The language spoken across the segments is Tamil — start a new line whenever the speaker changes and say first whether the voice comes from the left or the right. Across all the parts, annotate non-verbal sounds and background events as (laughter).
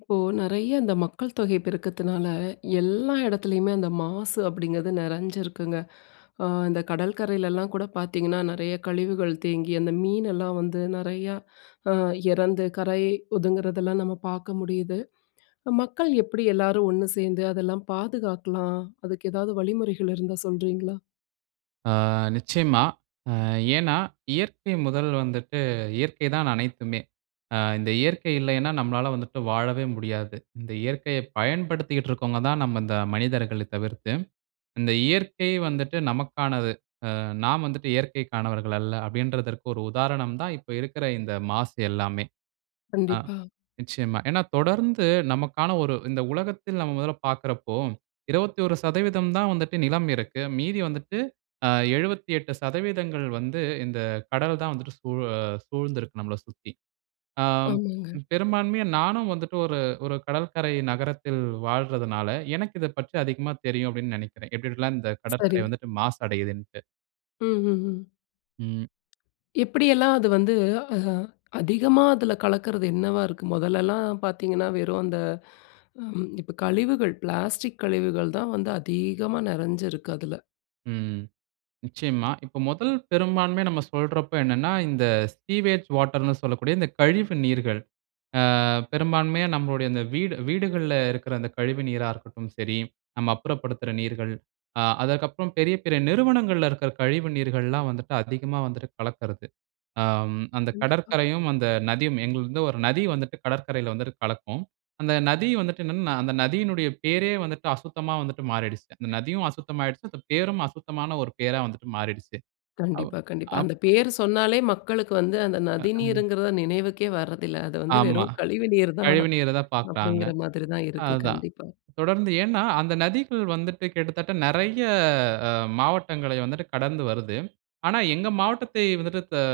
left: இப்போ நிறைய அந்த மக்கள் தொகை பெருக்கத்துனால, எல்லா இடத்துலயுமே அந்த மாசு அப்டிங்றது நிறஞ்சிருக்குங்க. அ இந்த கடற்கரையிலலாம் கூட பாத்தீங்கன்னா, நிறைய கழிவுகள் தேங்கி அந்த மீனெல்லாம் வந்து நிறையா அ இறந்து கரை ஒதுங்குறதெல்லாம் நம்ம பாக்க முடியுது. மக்கள் எப்டி எல்லாரும் 1 சேந்து அதெல்லாம் பாதுகாக்கலாம்? அதுக்கு எதாவது வழிமுறைகள் இருந்தா சொல்றீங்களா?
right: ஆ. நிச்சயமா. அ ஏன்னா? இயற்கை 1 வந்துட்டு இயற்கை தான் அனைத்துமே. அ இந்த இயற்கை இல்லையின்னா, நம்மலாள வந்துட்டு வாழவே முடியாது. இந்த இயற்கைய பயன்படுத்திட்டு இருக்கவங்க தான், நம்ம இந்த மனிதர்களை தவிர்த்து, இந்த இயற்கை வந்துட்டு நமக்கானது. அ நாம் வந்துட்டு இயற்கைக்கானவர்கள் அல்ல. அப்டின்றதுக்கு ஒரு உதாரணம் தான், இப்ப இருக்குற இந்த மாசு எல்லாமே. அ
left: கண்டிப்பா.
right: நிச்சயமா. ஏன்னா, தொடர்ந்து நமக்கான ஒரு இந்த உலகத்தில் நம்ம முதல பாக்குறப்போ, 21% தான் வந்துட்டு நிலம் இருக்கு. மீதி வந்துட்டு, அ 78% வந்து இந்த கடல் தான் வந்துட்டு சூழ சூழ்ந்து இருக்கு நம்மள சுத்தி. ஆ
left: ஆமாங்க.
right: பெரும்பான்மையா நானும் வந்துட்டு ஒரு, ஒரு கடற்கரை நகரத்தில் வாழ்றதுனால, எனக்கு இத பற்றி அதிகமா தெரியும், அப்டின்னு நெனைக்கிறேன். எப்டி எப்டிலாம் இந்த கடற்கரை
left: சரி.
right: வந்துட்டு மாசடையுதுன்ட்டு.
left: ம், ம், ம்.
right: ம்.
left: எப்பிடியெல்லாம் அது வந்து அஹ அதிகமா அதில கலக்குறது என்னவா இருக்கு? மொதலெல்லாம் பார்த்தீங்கனா, வெறும் அந்த (inhales) அம் இப்ப கழிவுகள், பிளாஸ்டிக் கழிவுகள் தான் வந்து அதிகமா நெறஞ்சு இருக்கு. அதுல.
right: ம். நிச்சயமா. இப்ப முதல் பெரும்பான்மைய நம்ம சொல்றப்ப என்னனா, இந்த சீவேஜ் வாட்டர் னு சொல்லக்கூடிய, இந்த கழிவு நீர்கள். ஆ, பெரும்பான்மையா நம்முடைய இந்த வீடு, வீடுகள்ல இருக்குற அந்த கழிவு நீரா இருக்கட்டும் சரி, நம்ம அப்புறப்படுத்துற நீர்கள் ஆ. அதற்கு அப்புறம், பெரிய, பெரிய நிறுவனங்கள்ல இருக்குற கழிவு நீர்கள்லாம் வந்துட்டு அதிகமா வந்துட்டு கலக்கிறது. அம், அந்த
left: கண்டிப்பா.
right: கடற்கரையும், அந்த நதியும் எங்கள்து வந்து 1 நதி வந்துட்டு கடற்கரையில வந்துட்டு கலக்கும். அந்த நதி வந்துட்டு என்னனா, அந்த நதியினுடைய பேரே வந்துட்டு, அசுத்தமா வந்துட்டு மாறிடிச்சு. அந்த
left: (breath)
right: நதியும் அசுத்தமாயிடுச்சு. அந்த பேரும் அசுத்தமான 1 பேரா வந்துட்டு மாறிடிச்சு. அவ்
left: கண்டிப்பா. கண்டிப்பா.
right: அப்
left: அந்த பேரு சொன்னாலே, மக்களுக்கு வந்து அந்த
right: ஹ்,
left: நதி
right: அ.
left: நீருங்கிறத நினைவுக்கே வர்றதில்ல. அது வந்து
right: ஆமா.
left: வெறும் கழிவு நீர் தான்
right: கழிவுநீர தான் பாக்குறாங்க.
left: அப்பிடிங்கிற மாதிரி தான் இருக்கு.
right: அதுதான்.
left: கண்டிப்பா.
right: தொடர்ந்து ஏன்னா, அந்த நதிகள் வந்துட்டு, கிட்டத்தட்ட நிறைய அ மாவட்டங்களை வந்துட்டு கடந்து வருது. ஆனா, எங்க மாவட்டத்தை வந்துட்டு, அ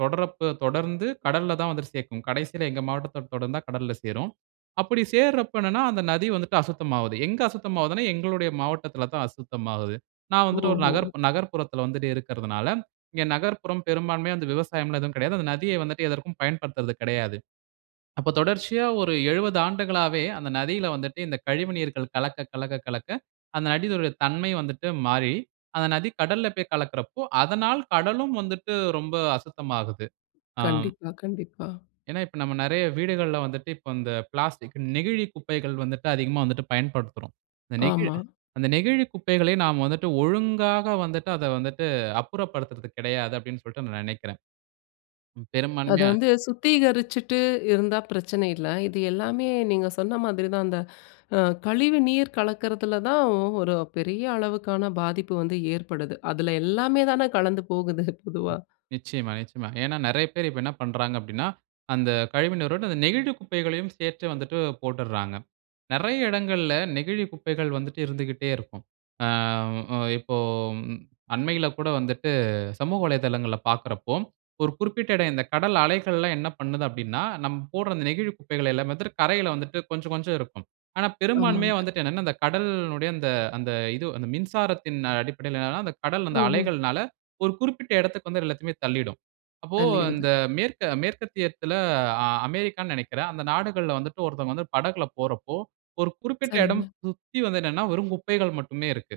right: தொட்ரப்ப தொடர்ந்து கடல்ல தான் வந்துட்டு சேக்கும். கடைசியில எங்க மாவட்டத்த தொடர்ந்தா கடல்ல சேரும். அப்பிடி சேர்றப்ப என்னனா, அந்த நதி வந்துட்டு அசுத்தமாவுது. எங்க அசுத்தமாவுதுன்னா, எங்களுடைய மாவட்டத்தில தான் அசுத்தமாகுது. நான் வந்துட்டு, 1
left: ம்ஹ்ம்.
right: நகர்ப் நகர்ப்புறத்தில வந்துட்டு இருக்கிறதுனால, இங்க நகர்ப்புற பெரும்பான்மையா அந்த விவசாயம்லாம் எதுவும் கிடையாது. அந்த நதிய வந்துட்டு, எதற்கும் பயன்படுத்துறது கிடையாது. அப்ப தொடர்ச்சியா, 1 70 ஆண்டுகளாவே அந்த நதியில வந்துட்டு, இந்த கழிவுநீர்கள் கலக்க, கலக்க, கலக்க, அந்த நதியினுடைய தன்மை வந்துட்டு மாறி, அந்த நதி கடல்ல போய் கலக்குறப்போ, அதனால் கடலும் வந்துட்டு ரொம்ப அசுத்தமாகுது. ஆம்
left: கண்டிப்பா, கண்டிப்பா.
right: ஏனா, இப்ப நம்ம நெறய வீடுகள்ல வந்துட்டு, இப்ப அந்த பிளாஸ்டிக் நெகிழி குப்பைகள் வந்துட்டு அதிகமா வந்துட்டு பயன்படுத்துறோம். அந்த நெகிழ்
left: ஆமா.
right: அந்த நெகிழி குப்பைகளை நாம் வந்துட்டு ஒழுங்காக வந்துட்டு அதை வந்துட்டு அப்புறப்படுத்துறது கிடையாது அப்பிடினு சொல்லிட்டு நான் நினைக்கிறேன்.
left: அதை
right: பெரும்பான்மையா
left: வந்து சுத்திகரிச்சுட்டு இருந்தா பிரச்சனை இல்ல. இது எல்லாமே நீங்க சொன்ன மாதிரி தான், அந்த அ கழிவு நீர் கலக்கிறதுல தான் ஒ 1 பெரிய அளவுக்கான பாதிப்பு வந்து ஏற்படுது. அதல எல்லாமே தான கலந்து போகுது, பொதுவா
right: நிச்சயம, நிச்சயமா. ஏனா நிறைய பேரு இப்ப என்ன பண்றாங்க அப்பிடினா, அந்த கழிவு நீரோட, அந்த நெகிழி குப்பைகளையும் சேர்த்து வந்துட்டு போட்டுர்றாங்க. நெறைய இடங்கள்ல நெகிழி குப்பைகள் வந்துட்டு இருந்துகிட்டே இருக்கும். ஆ, அ, இப்போ ம் அண்மையில கூட வந்துட்டு சமூக வலைதளங்கல பாக்குறப்போ, 1 குறிப்பிட்ட இடம், இந்த கடல் அலைகள்லாம் என்ன பண்ணுது அப்பிடினா, நம்ம போடுற அந்த நெகிழி குப்பைகள எல்லாமே வந்துட்டு கரையில வந்துட்டு கொஞ்ச, கொஞ்சம் இருக்கும். ஆனா, பெரும்பான்மையா
left: ஆமாங்க.
right: வந்துட்டு என்னனா, இந்த கடல்னுடைய அந்த அந்த இது அந்த மின்சாரத்தின் அடிப்படையில ஏனா, அந்த கடல்
left: ம்.
right: அந்த
left: ம்.
right: அலைகள்னால 1 குறிப்பிட்ட எடத்துக்கு வந்து எல்லாத்தையுமே தள்ளிடும். அப்போ
left: அழிடுது.
right: அந்த மேற்க மேற்கத்தியத்தில, அ அமெரிக்கான்னு நினைக்கிறேன், அந்த நாடுகள்ல வந்துட்டு ஒருத்தவங்க வந்து படகில போறப்போ, 1 குறிப்பிட்ட இடம்
left: சரிங்க.
right: சுத்தி வந்து நின்னா, வெறும் குப்பைகள் மட்டுமே இருக்கு.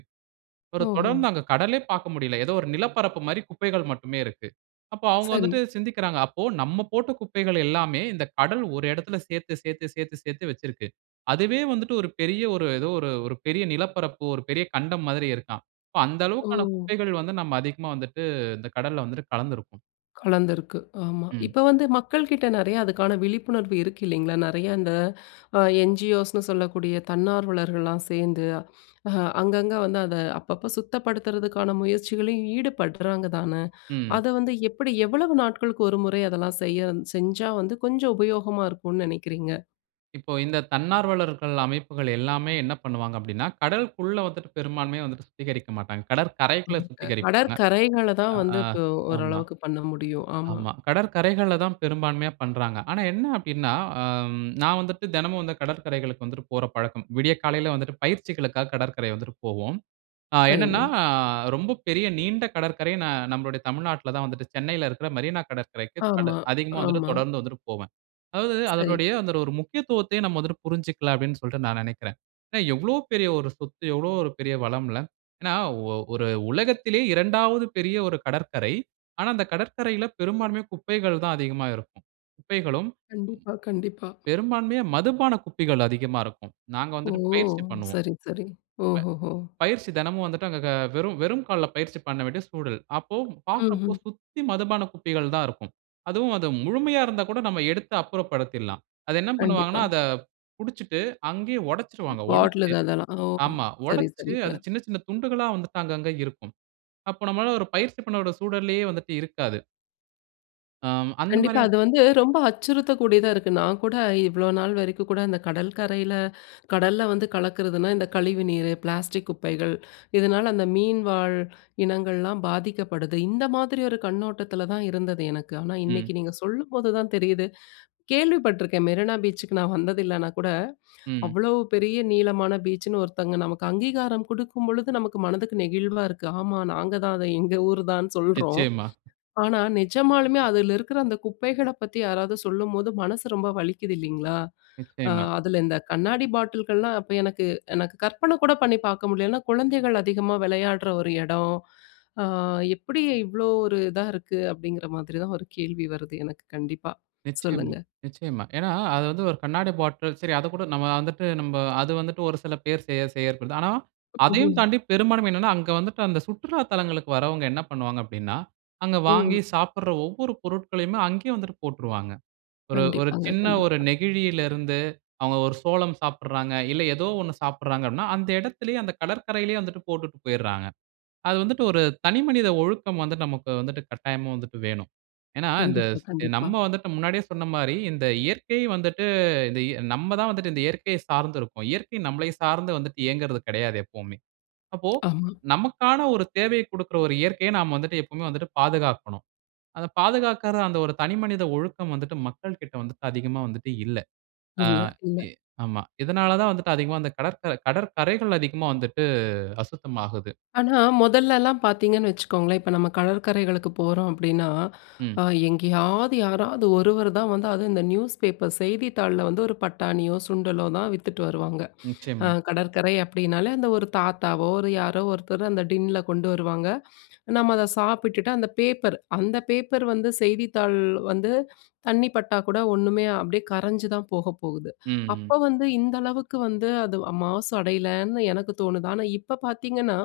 right: 1
left: ஓஹோ!
right: தொடர்ந்து அங்க கடலே பார்க்க முடியல. ஏதோ 1 நிலப்பரப்பு மாரி குப்பைகள் மட்டுமே இருக்கு. அப்ப அவுங்க
left: சரி.
right: வந்துட்டு சிந்திக்கிறாங்க. அப்ப நம்ம போட்ட குப்பைகள் எல்லாமே இந்த கடல் 1 இடத்தில சேர்த்து, சேர்த்து, சேர்த்து, சேர்த்து வச்சுருக்கு. அதுவே வந்துட்டு 1 பெரிய 1 ஏதோ 1 1 பெரிய நிலப்பரப்பு 1 பெரிய கண்டம் மாதிரி இருக்காம். அப்போ அந்த அளவுக்கான
left: ஓ.
right: குப்பைகள் வந்து நம்ம அதிகமா வந்துட்டு, இந்த கடல்ல வந்துட்டு கலந்து இருக்கோம்.
left: கலந்திருக்கு, ஆமா.
right: ம்.
left: இப்ப வந்து மக்கள்கிட்ட நெறைய அதுக்கான விழிப்புணர்வு இருக்கு இல்லேங்களா? நிறையா அந்த (inhales) அ, என்-ஜி-ஓஸ் ன்னு சொல்லக்கூடிய தன்னார்வலர்கள்லாம் சேர்ந்து (inhales) அ, அங்கங்க வந்து, அத அப்பப்ப சுத்தப்படுத்துறதுக்கான முயற்சிகளையும் ஈடுபடுறாங்க தான. (inhales)
right: ம்.
left: அத வந்து எப்பிடி எவ்வளவு நாட்களுக்கு 1 முறை அதெல்லாம் செய வந் செஞ்சா வந்து கொஞ்சம் உபயோகமா இருக்குன்னு நினைக்கிறீங்க?
right: இப்போ, இந்த தன்னார்வலர்கள் அமைப்புகள் எல்லாமே என்ன பண்ணுவாங்க அப்படின்னா கடலுக்குள்ள வந்துட்டு பெரும்பான்மையா வந்து சுத்திகரிக்க மாட்டாங்க.
left: ம்.
right: கடற்கரைக்குள்ள
left: க
right: சுத்திகரிப்பாங்க.
left: கடற்கரைகள தான்
right: ஆ
left: வந்து இப்ப
right: ஆமா
left: ஓரளவுக்கு பண்ண முடியும். ஆமா.
right: ஆமா. கடற்கரைகள்ல தான் பெரும்பான்மையா பண்றாங்க. ஆனா என்ன அப்படின்னா அம் நான் வந்துட்டு தினமும் வந்து கடற்கரைகளுக்கு வந்துட்டு போற பழக்கம். விடிய காலையில வந்துட்டு பயிற்சிகளுக்காக கடற்கரை வந்துட்டு போவோம். அ என்னன்னா,
left: சரிங்க.
right: ரொம்ப பெரிய நீண்ட கடற்கரை ந நம்மளுடைய தமிழ்நாட்டில தான் வந்துட்டு சென்னையில இருக்கிற மெரீனா கடற்கரைக்கு தட
left: ஆமா,
right: அதிகமா வந்துட்டு
left: ஆமா.
right: தொடர்ந்து வந்துட்டு போவேன். அதாவது
left: சரி.
right: அதனுடைய அந்த ஒரு முக்கியத்துவத்தை நம்ம வந்துட்டு புரிஞ்சுக்கல அப்படீன்னு சொல்ட்டு நான் நெனைக்கிறேன். அ எவ்வளோ பெரிய ஒரு சொத்து, எவ்வளோ ஒரு பெரிய வளம்ல. ஏன்னா ஒ ஒரு உலகத்திலயே 2வது பெரிய ஒரு கடற்கரை. ஆனா அந்த கடற்கரையில பெரும்பான்மையா குப்பைகள் தான் அதிகமா இருக்கும். குப்பைகளும்,
left: கண்டிப்பா, கண்டிப்பா.
right: பெரும்பான்மையா மதுபான குப்பைகள் அதிகமா இருக்கும். நாங்க
left: ஓ!
right: வந்துட்டு பயிற்சி பண்ணுவோம்.
left: சரி, சரி. ஓஹோஹோ!
right: ப பயிற்சி தினமும் வந்துட்டு அங்க க வெறும் வெறும் கால்ல பயிற்சி பண்ண வேண்டிய சூழல். அப்போ, பாக்குறப்போ
left: ம்ஹ்ம்.
right: சுத்தி மதுபானம் குப்பைகள் தான் இருக்கும். அதுவும் அது முழுமையா இருந்தா கூட நம்ம எடுத்து அப்புறப்படுத்திடலாம். அதை என்ன
left: கண்டிப்பா.
right: பண்ணுவாங்கன்னா அத குடிச்சுட்டு அங்கயே
left: (grunts)
right: உடைச்சுருவாங்க
left: பாட்டல்
right: உடைச்சு
left: இது அதெல்லாம் ஓ!
right: ஆமா.
left: சரி,
right: உடைச்சு அது
left: சரிங்க.
right: சின்ன சின்ன துண்டுகளா வந்துட்டு அங்க அங்க இருக்கும். அப்போ நம்மளால ஒரு பயிற்சி பண்ணவிட சூழல்லேயே வந்துட்டு இருக்காது. ஆம். அந்த
left: கண்டிப்பா.
right: மாரியா
left: அது வந்து ரொம்ப அச்சுறுத்தக்கூடியதா இருக்கு. நான் கூட இவ்ளோ நாள் வரைக்கும் கூட அந்த கடல்கரையில (inhales) கடல்ல வந்து கலக்கிறதுனா, இந்த கழிவு நீரு, பிளாஸ்டிக் குப்பைகள், (inhales) இதனால அந்த மீன் வாழ் இனங்கள்லாம் பாதிக்கப்படுது. இந்த மாதிரி ஒரு கண்ணோட்டத்தில தான் இருந்தது எனக்கு. ஆனா,
right: ம்.
left: இன்னைக்கு நீங்க சொல்லும்போது தான் தெரியுது, (inhales) கேள்வி பட்டுருக்கேன். மெரினா பீச்சுக்கு நான் வந்தது இல்லைன்னா கூட,
right: ம்.
left: அவ்வளவு பெரிய நீளமான பீச்சுன்னு ஒருத்தங்க நமக்கு அங்கீகாரம் குடுக்கும்பொழுது நமக்கு மனதுக்கு நெகிழ்வா இருக்கு. ஆமா நாங்க தான், அத எங்க ஊர் தான்ன்னு சொல்றோம்.
right: நிச்சயமா.
left: ஆனா, நிஜமாலுமே அதில இருக்கிற அந்த குப்பைகளைப் பத்தி யாராவது சொல்லும்போது மனசு ரொம்ப வலிக்குது இல்லைங்களா? (inhales) ஆ,
right: நிச்சயமா.
left: அதில இந்த கண்ணாடி பாட்டில்கள்லாம் அப்ப எனக்கு எனக்கு கற்பன கூட பண்ணி பார்க்க முடியல. ஏன்னா, குழந்தைகள் அதிகமா விளையாடுற ஒரு இடம். (inhales) ஆ, எப்படி இவ்வளோ ஒரு இதா இருக்கு அப்படிங்கிற மாதிரி தான் ஒரு கேள்வி வருது, எனக்கு கண்டிப்பா.
right: நிச்சயமா.
left: சொல்லுங்க.
right: நிச்சயமா. ஏனா அது வந்து ஒரு கண்ணாடி பாட்டில், சரி அத கூட நம்ம வந்துட்டு, அது வந்துட்டு ஒரு சில பேர் செய செய செய்யப்படுது. ஆனா அதையும்
left: ம்ஹ்ம்.
right: தாண்டி பெரும்பான்மை என்னனா, அங்க வந்துட்டு அந்த சுற்றுலா தலங்களுக்கு வரவுங்க என்ன பண்ணுவாங்க அப்படினா, அங்க வாங்கி
left: ம்.
right: சாப்பிடுற ஒவ்வொரு பொருட்களையுமே அங்கேயே வந்துட்டு போட்றுவாங்க.
left: (grunts)
right: ஒரு ஒரு
left: கண்டிப்பாங்க,
right: சின்ன ஒரு
left: கண்டிப்பா.
right: நெகிழியில இருந்து, அவங்க ஒரு சோளம் சாப்பிடுறாங்க. இல்ல ஏதோ ஒண்ணு சாப்பிடுறாங்க அப்படினா, அந்த இடத்திலேயே அந்த கடற்கரையிலேயே வந்துட்டு போட்டுட்டு போய்டுறாங்க. அது வந்துட்டு ஒரு தனி மனித ஒழுக்கம் வந்து, நமக்கு வந்துட்டு கட்டாயமா வந்துட்டு வேணும். ஏன்னா இந்த
left: கண்டிப்பா,
right: சே
left: கண்டிப்பா.
right: நம்ம வந்துட்டு முன்னாடியே சொன்ன மாரி, இந்த இயற்கை வந்துட்டு இந்த நம்ம தான் வந்துட்டு இந்த இயற்கையை சார்ந்து இருக்கிறோம். இயற்கை நம்மளை சார்ந்து வந்துட்டு இயங்குறது கிடையாது எப்பவுமே. அப்போ
left: ஆமா.
right: நமக்கான ஒரு தேவையைக் குடுக்கிற ஒரு இயற்கைய நாம வந்துவிட்டு எப்பவுமே வந்துட்டு பாதுகாக்கணும். அத பாதுகாக்கிற அந்த ஒரு தனிமனித ஒழுக்கம் வந்துட்டு மக்களிடம் வந்துட்டு அதிகமா வந்துட்டு இல்ல. ஆ
left: இல்ல, இல்ல.
right: எ ஆமா. இதனால தான் வந்துட்டு அதிகமா அந்த கடற்கரை கடற்கரைகள் அதிகமா வந்துட்டு அசுத்தமாகுது.
left: ஆனா மொதல்லலாம் பார்த்தீங்கன்னு வச்சுக்கோங்களேன், இப்ப நம்ம கடற்கரைகளுக்கு போறோம் அப்படின்னா, (inhales)
right: ம்.
left: அ எங்கேயாவது யாராவது ஒருவர் தான் வந்து அதுவும் இந்த நியூஸ் பேப்பர் செய்தித்தாள்ல வந்து ஒரு பட்டாணியோ, சுண்டலோ, தான் வித்துட்டு வருவாங்க. (inhales) ஆ
right: நிச்சயமா.
left: கடற்கரை அப்படினாலே அந்த ஒரு தாத்தாவோ, ஒரு யாரோ ஒருத்தர் அந்த டின்னில கொண்டு வருவாங்க. நம்ம அத சாப்பிட்டுட்டு அந்த பேப்பர் அந்த பேப்பர் வந்து செய்தித்தாள் வந்து தண்ணி பட்டா கூட ஒண்ணுமே அப்படியே கரைஞ்சு தான் போக போகுது.
right: ம், ம்.
left: அப்ப வந்து இந்த அளவுக்கு வந்து அது மாசு அடையலன்னு எனக்கு தோணுது. ஆனா இப்ப பார்த்தீங்கன்னா,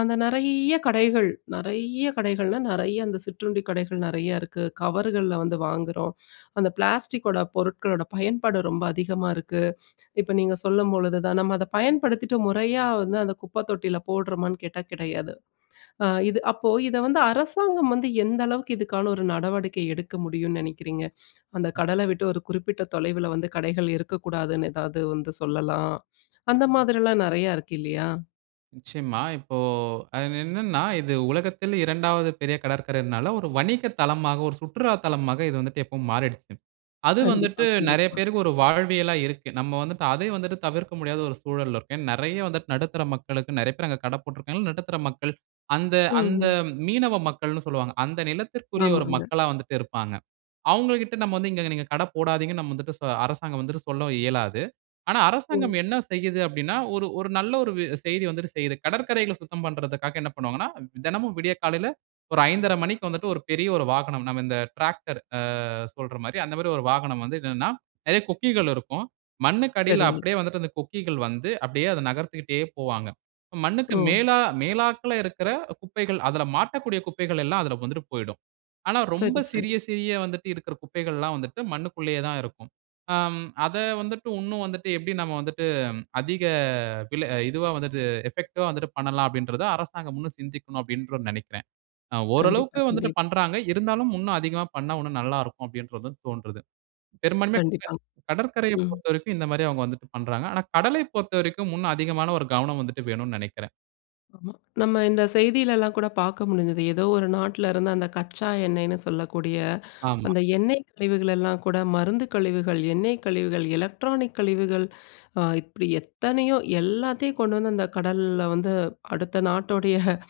left: அந்த நிறைய கடைகள், நிறைய கடைகள்னா நிறைய அந்த சிற்றுண்டி கடைகள் நிறையா இருக்கு. கவர்கள்ல வந்து வாங்குறோம். (inhales) அந்த பிளாஸ்டிக்கோட பொருட்களோட பயன்பாடு ரொம்ப அதிகமா இருக்கு. இப்ப நீங்க சொல்லும்பொழுது தான், நம்ம அத பயன்படுத்திவிட்டு முறையா வந்து அந்த குப்ப தொட்டியில போடுறோமான்னு கேட்டா கிடையாது. (inhales) ஆ இது அப்போ இத வந்து அரசாங்கம் வந்து எந்த அளவுக்கு இதுக்கான ஒரு நடவடிக்கை எடுக்க முடியும்னு நினைக்கிறீங்க? அந்த கடல விட்டு ஒரு குறிப்பிட்ட தொலைவில வந்து கடைகள் இருக்கக்கூடாதுன்னு, எதாவது வந்து சொல்லலாம்.
right: அ.
left: அந்த மாதிரிலாம் நிறையா இருக்கு இல்லையா?
right: நிச்சயமா. இப்போ அது என்னென்னா, இது உலகத்தில் 2வது பெரிய கடற்கரைனால, ஒரு வணிக தளமாக, ஒரு சுற்றுலா தளமாக இது வந்துட்டு எப்பவும் மாறிடுச்சு. அது
left: கண்டிப்பா,
right: வந்துட்டு, நெறைய
left: கண்டிப்பா.
right: பேருக்கு ஒரு வாழ்வியலா இருக்கு. நம்ம வந்துட்டு, அதையும் வந்துட்டு தவிர்க்க முடியாத ஒரு சூழல்ல இருக்கோம். ஏன்னா, நெறைய வந்துட்டு நடுத்தர மக்களுக்கு நெறைய பேரு அங்க கடை போட்ருக்காங்க. நடுத்தர மக்கள், அந்த
left: ம்,
right: அந்த
left: ம்.
right: மீனவ மக்கள்னு சொல்லுவாங்க. அந்த நிலத்திற்குரிய ஒரு
left: ஆமாங்க.
right: மக்களா வந்துட்டு இருப்பாங்க. அவுங்ககிட்ட நம்ம வந்து, இங்க நீங்க கடை போடாதீங்க. நம்ம வந்துட்டு அரசாங்கம் வந்துட்டு சொல்ல இயலாது. ஆனா, அரசாங்கம்
left: ம்.
right: என்ன செய்யுது அப்படின்னா, ஒரு ஒரு நல்ல, ஒரு வ செய்தி வந்துட்டு செய்து. கடற்கரைகள சுத்தம் பண்றதுக்காக என்ன பண்ணுவாங்கன்னா, தெனமும் விடிய காலைல ஒரு 5 1/2 மணிக்கு வந்துட்டு, ஒரு பெரிய ஒரு வாகனம், நம்ம இந்த டிராக்டர் அ சொல்ற மாதிரி அந்த மாதிரி, ஒரு வாகனம் வந்து இதுன்னா, நெறைய கொக்கிகள் இருக்கும். மண்ணுக்கு அடியில
left: சரிங்க.
right: அப்டியே வந்துட்டு, அந்த கொக்கிகள் வந்து, அப்டியே அத நகர்த்திக்கிட்டே போவாங்க. மண்ணுக்கு
left: ஓ
right: மேலா மேலாக்கில இருக்குற குப்பைகள், அதில மாட்டக்கூடிய குப்பைகள், எல்லாம் அதில வந்துட்டு போய்டும். ஆனா, ரொம்ப
left: சரி, சரி.
right: சிறிய சிறிய வந்துட்டு இருக்குற குப்பைகள்லாம் வந்துட்டு, மண்ணுக்குள்ளேயே தான் இருக்கும். ஆ அதை வந்துட்டு, இன்னும் வந்துட்டு, எப்படி நம்ம வந்துட்டு, அதிக அ விலை இதுவா வந்துட்டு, எஃபெக்டிவா வந்துட்டு பண்ணலாம். அப்படின்றத அரசாங்கம் இன்னும் சிந்திக்கனும். அப்படின்ற நெனைக்கிறேன். அ
left: கண்டிப்பா,
right: ஓரளவுக்கு வந்துட்டு
left: கண்டிப்பா.
right: பண்ராங்க. இருந்தாலும் இன்னும் அதிகமா பண்ணா, இன்னும் நல்லாருக்கும் அப்டின்றது தோண்றது. பெரும்பான்மைய க
left: கண்டிப்பா.
right: கடற்கரையை
left: ம்.
right: பொறுத்தவரைக்கும், இந்த மாரி அவுங்க வந்துட்டு பண்றாங்க. "ஆனா கடலை பொறுத்தவரைக்கும் இன்னும் அதிகமான ஒரு கவனம் வந்துட்டு வேணுன்னு நினைக்கிறேன்."
left: ஆமா. நம்ம இந்த செய்திலலாம் கூட பார்க்க முடிஞ்சது. ஏதோ ஒரு நாட்டுல இருந்து அந்த கச்சா எண்ணெய்னு சொல்லக்கூடிய (inhales)
right: ஆமா.
left: அந்த எண்ணெய் கழிவுகளெல்லாம் கூட மருந்து கழிவுகள், எண்ணெய் கழிவுகள், எலக்ட்ரானிக் கழிவுகள் (inhales) இப்படி எத்தனையோ, எல்லாத்தையும் கொண்டு வந்து அந்த கடல்ல வந்து, அடுத்த நாட்டோடைய (chuckles)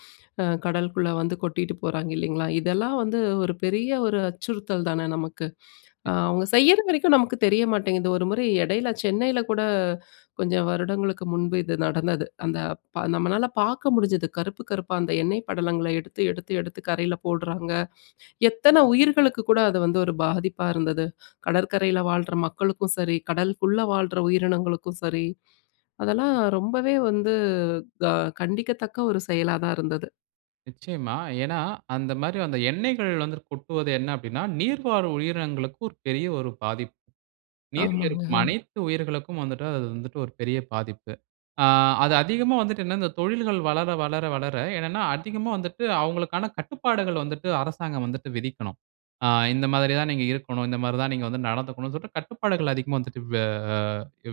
left: கடலுக்குள்ளே வந்து கொட்டிட்டு போறாங்க, இல்லைங்களா? இதெல்லாம் வந்து ஒரு பெரிய ஒரு அச்சுறுத்தல் தானே நமக்கு. (inhales) அவங்க செய்யற வரைக்கும் நமக்கு தெரிய மாட்டேங்குது. ஒரு முறை இடையில சென்னையில கூட (breath) கொஞ்சம் வருடங்களுக்கு முன்பு இது நடந்தது. அந்த நம்மளால பார்க்க முடிஞ்சது. கருப்பு கருப்பா அந்த எண்ணெய் படலங்களை எடுத்து, எடுத்து, எடுத்து கரையில போடுறாங்க. (breath) எத்தன உயிர்களுக்கு கூட அது வந்து ஒரு பாதிப்பா இருந்தது. (breath) கடற்கரையில வாழ்ற மக்களுக்கும் சரி, கடலுக்குள்ளே வாழ்ற உயிரினங்களுக்கும் சரி, அதெல்லாம் ரொம்பவே வந்து க கண்டிக்கத்தக்க ஒரு செயலா தான் இருந்தது.
right: நிச்சயமா. ஏனா, அந்த மாதிரி அந்த எண்ணெய்கள் வந்து கொட்டுவது என்ன அப்படினா, நீர்வாழ் உயிரினங்களுக்கு ஒரு பெரிய ஒரு பாதிப்பு. நீரில்
left: ஆமாங்க,
right: இருக்கும்
left: ஹம்.
right: அனைத்து உயிர்களுக்கும் வந்துட்டு அது வந்துட்டு ஒரு பெரிய பாதிப்பு. ஆ அது அதிகமா வந்துட்டு, என்ன இந்த தொழில்கள் வளர, வளர, வளர என்னன்னா, அதிகமா வந்துட்டு அவங்களுக்கான கட்டுப்பாடுகள் வந்துட்டு, அரசாங்கம் வந்துட்டு விதிக்கனும். ஆ, இந்த மாதிரி தான் நீங்க இருக்கனும், இந்த மாதிரி தான் நீங்க வந்து நடந்துக்கனும். சொல்லிட்டு கட்டுப்பாடுகள் அதிகமா வந்துட்டு வே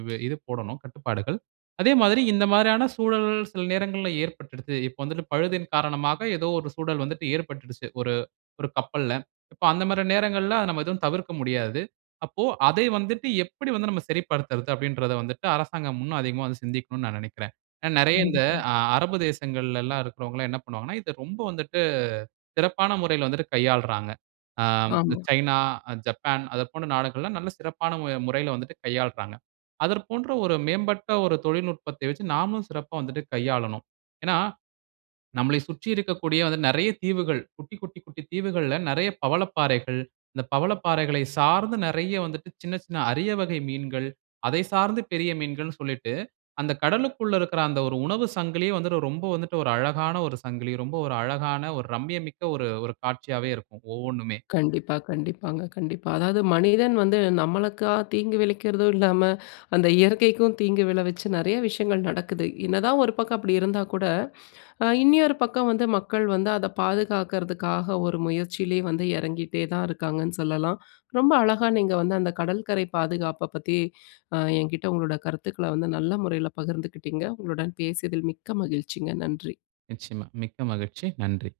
right: வே இது போடணும் கட்டுப்பாடுகள். அதே மாதிரி, இந்த மாதிரியான சூழல் சில நேரங்கள்ல ஏற்பட்டுடுது. இப்போ வந்துட்டு பழுதின் காரணமாக ஏதோ ஒரு சூழல் வந்துட்டு ஏற்பட்டுச்சி ஒரு ஒரு கப்பல்ல. இப்போ அந்த மாதிரி நேரங்கள்ல, அத நம்ம எதுவும் தவிர்க்க முடியாது. அப்போ அதை வந்துட்டு எப்படி வந்து நாம் சரிப்படுத்தறது அப்படின்றத வந்துட்டு, அரசாங்கம் இன்னும் அதிகமா சிந்திக்கனும்னு நான் நினைக்கிறேன். நிறைய இந்த
left: கண்டிப்பா.
right: அ அரபு தேசங்கள்லல்லாம் இருக்குறவங்கல்லாம் என்ன பண்ணுவாங்கன்னா, இதை ரொம்ப வந்துட்டு சிறப்பான முறையில் வந்து கையாள்றாங்க. ஆ
left: ஆமா.
right: சைனா, ஜப்பான் அது போன்ற நாடுகள்லாம் நல்ல சிறப்பான முறையில வந்துட்டு கையாள்றாங்க. அதர் போன்ற ஒரு மேம்பட்ட ஒரு தொழில்நுட்பத்தை வச்சி, நாமளும் சிறப்பா வந்துட்டு கையாளணும். (breath) ஏன்னா, நம்மளை சுற்றி இருக்கக்கூடிய வந்து நிறைய தீவுகள், குட்டி, குட்டி, குட்டி தீவுகள்ல நிறைய பவளப்பாறைகள், இந்த பவளப்பாறைகளை சார்ந்து நிறைய வந்துட்டு சின்ன சின்ன அரிய வகை மீன்கள், அதை சார்ந்து பெரிய மீன்கள்ன்னு சொல்லிட்டு அந்த கடலுக்குள இருக்குற அந்த ஒரு உணவு சங்கிலியே வந்து ரொம்ப வந்துட்டு, ஒரு அழகான ஒரு சங்கிலி ரொம்ப ஒரு அழகான, ஒரு ரம்மியமிக்க ஒரு ஒரு காட்சியாகவே இருக்கும் ஒவ்வொன்னுமே.
left: கண்டிப்பா, கண்டிப்பாங்க, கண்டிப்பா. அதாவது மனிதன் வந்து நம்மளுக்கா தீங்கு விளைவிக்கிறதா இல்லாம (inhales) அந்த இயற்கைக்கும் தீங்கு விளை வச்சு, நிறைய விஷயங்கள் நடக்குது. என்னதான் ஒரு பக்கம் அப்படி இருந்தா கூட, (inhales) இனினொரு பக்கம் வந்து மக்கள் வந்து அத பாதுகாக்கிறதுக்காக ஒரு முயற்சியிலேயே வந்து இறங்கிட்டே தான் இருக்காங்கன்னு சொல்லலாம். ரெம்ப அழகா நீங்க வந்து அந்த கடல்கரை பாதுகாப்ப பத்தி, (breath) என்கிட்டே உங்களோட கருத்துக்கள வந்து நல்ல முறையில பகிர்ந்துக்கிட்டிங்க. உங்களுடன் பேசியதில் மிக்க மகிழ்ச்சிங்க. நன்றி.
right: நிச்சயமா மிக்க மகிழ்ச்சி. நன்றி.